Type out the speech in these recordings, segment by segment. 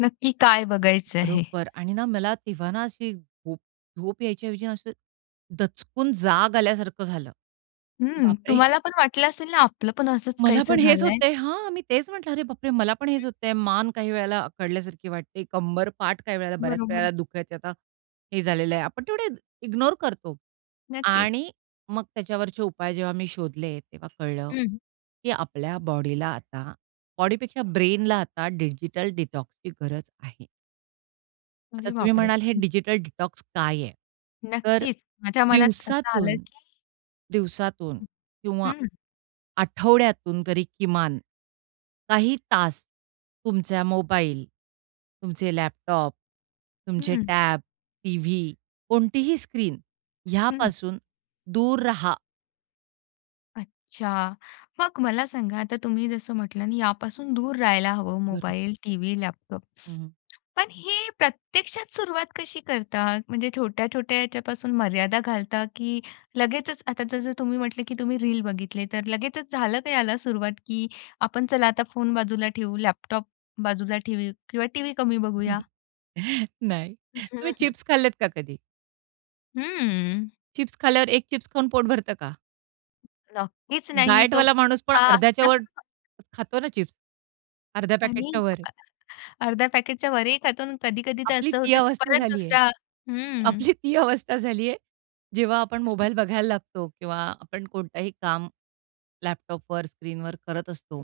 नक्की काय बघायचं आहे. बरोबर आणि ना मला तेव्हा ना, अशी झोप झोप यायच्याऐवजी असं दचकून जाग आल्यासारखं झालं. हं, बापरे! तुम्हाला पण वाटलं असेल ना, आपलं पण असंच मला काहीसं पण हेच झालंय. होतंय. हां, मी तेच म्हंटलं, अरे बापरे! मला पण हं. हेच होतय, मान काही वेळेला अखडल्यासारखी वाटते. कंबर, पाठ काही वेळेला बऱ्याच बरोबर. वेळेला दुखायचे, आता हे झालेलं आहे आपण तेवढे इग्नोर करतो नक्कीच. आणि मग त्याच्यावरचे उपाय जेव्हा मी शोधले तेव्हा कळलं, हं. की आपल्या बॉडीला आता बॉडीपेक्षा ब्रेनला आता डिजिटल डिटॉक्सची गरज आहे. आता अरे तुम्ही बापरे! म्हणाल हे हं. डिजिटल डिटॉक्स काय आहे? तर नक्कीच, माझ्या मनात असं आलं दिवसातून, की दिवसातून हं, किंवा हं. आठवड्यातून तरी किमान काही तास तुमचा मोबाईल, तुमचे लॅपटॉप, तुमचे हं. टॅब, टीव्ही कोणतीही स्क्रीन हं. ह्यापासून दूर राहा. अच्छा! मग मला सांगा आता तुम्ही जसं म्हटल, यापासून दूर राहायला हवं बरोबर. Mobile, TV, laptop. हं, हं. पण हे प्रत्यक्षात सुरुवात कशी करता? म्हणजे छोट्या-छोट्या ह्याच्यापासून मर्यादा घालता, की लगेचच आता जसं तुम्ही म्हटले, की तुम्ही रील बघितले तर लगेचच झालं का याला सुरुवात, की आपण चला आता फोन बाजूला ठेऊ, लॅपटॉप बाजूला ठेऊ किंवा टीव्ही कमी हं, हं. बघूया? नाही. हं, तुम्ही हं. चिप्स खाल्लेत का कधी? हं. चिप्स खाल्यावर एक चिप्स खाऊन पोट भरतं का? नक्कीच नाही तो डायटवाला माणूस पण हां. अर्ध्याच्या वर खातो ना चिप्स. अर्ध्या पॅकेटच्या आणि वर. [unintelligible] अर्ध्या पॅकेटच्या वरही खातो अन् कधी-कधी तर आपली असं ती होतं की अवस्था परत झाली आहे. दुसरा हं. आपली ती अवस्था झाली आहे. जेव्हा आपण मोबाईल [unintelligible] बघायला लागतो किंवा आपण कोणताही काम लॅपटॉपवर, स्क्रीनवर करत असतो,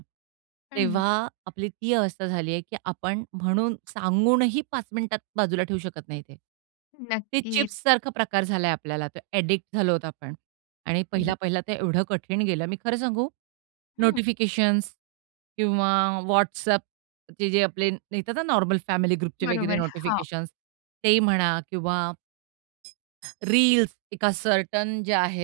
हं. तेव्हा आपली ती अवस्था झालीये, की आपण म्हणून सांगूनही 5 मिनिटात बाजूला ठेवू शकत नाही ते. ते नक्कीच. चिप्ससारखा प्रकार झालाय, आपल्याला ते एडिक्ट झालो आहोत आपण आणि हं. पहिला-पहिला तर एवढं कठीण गेलं मी खरं सांगू, हं. नोटिफिकेशन्स किंवा WhatsAppचे जे आपले येतात ना नॉर्मल फॅमिली ग्रुपचे बरोबर वगैरे आहे. हां. नोटिफिकेशन्स तेही म्हणा किंवा रील्स एका सर्टन जे आहेत.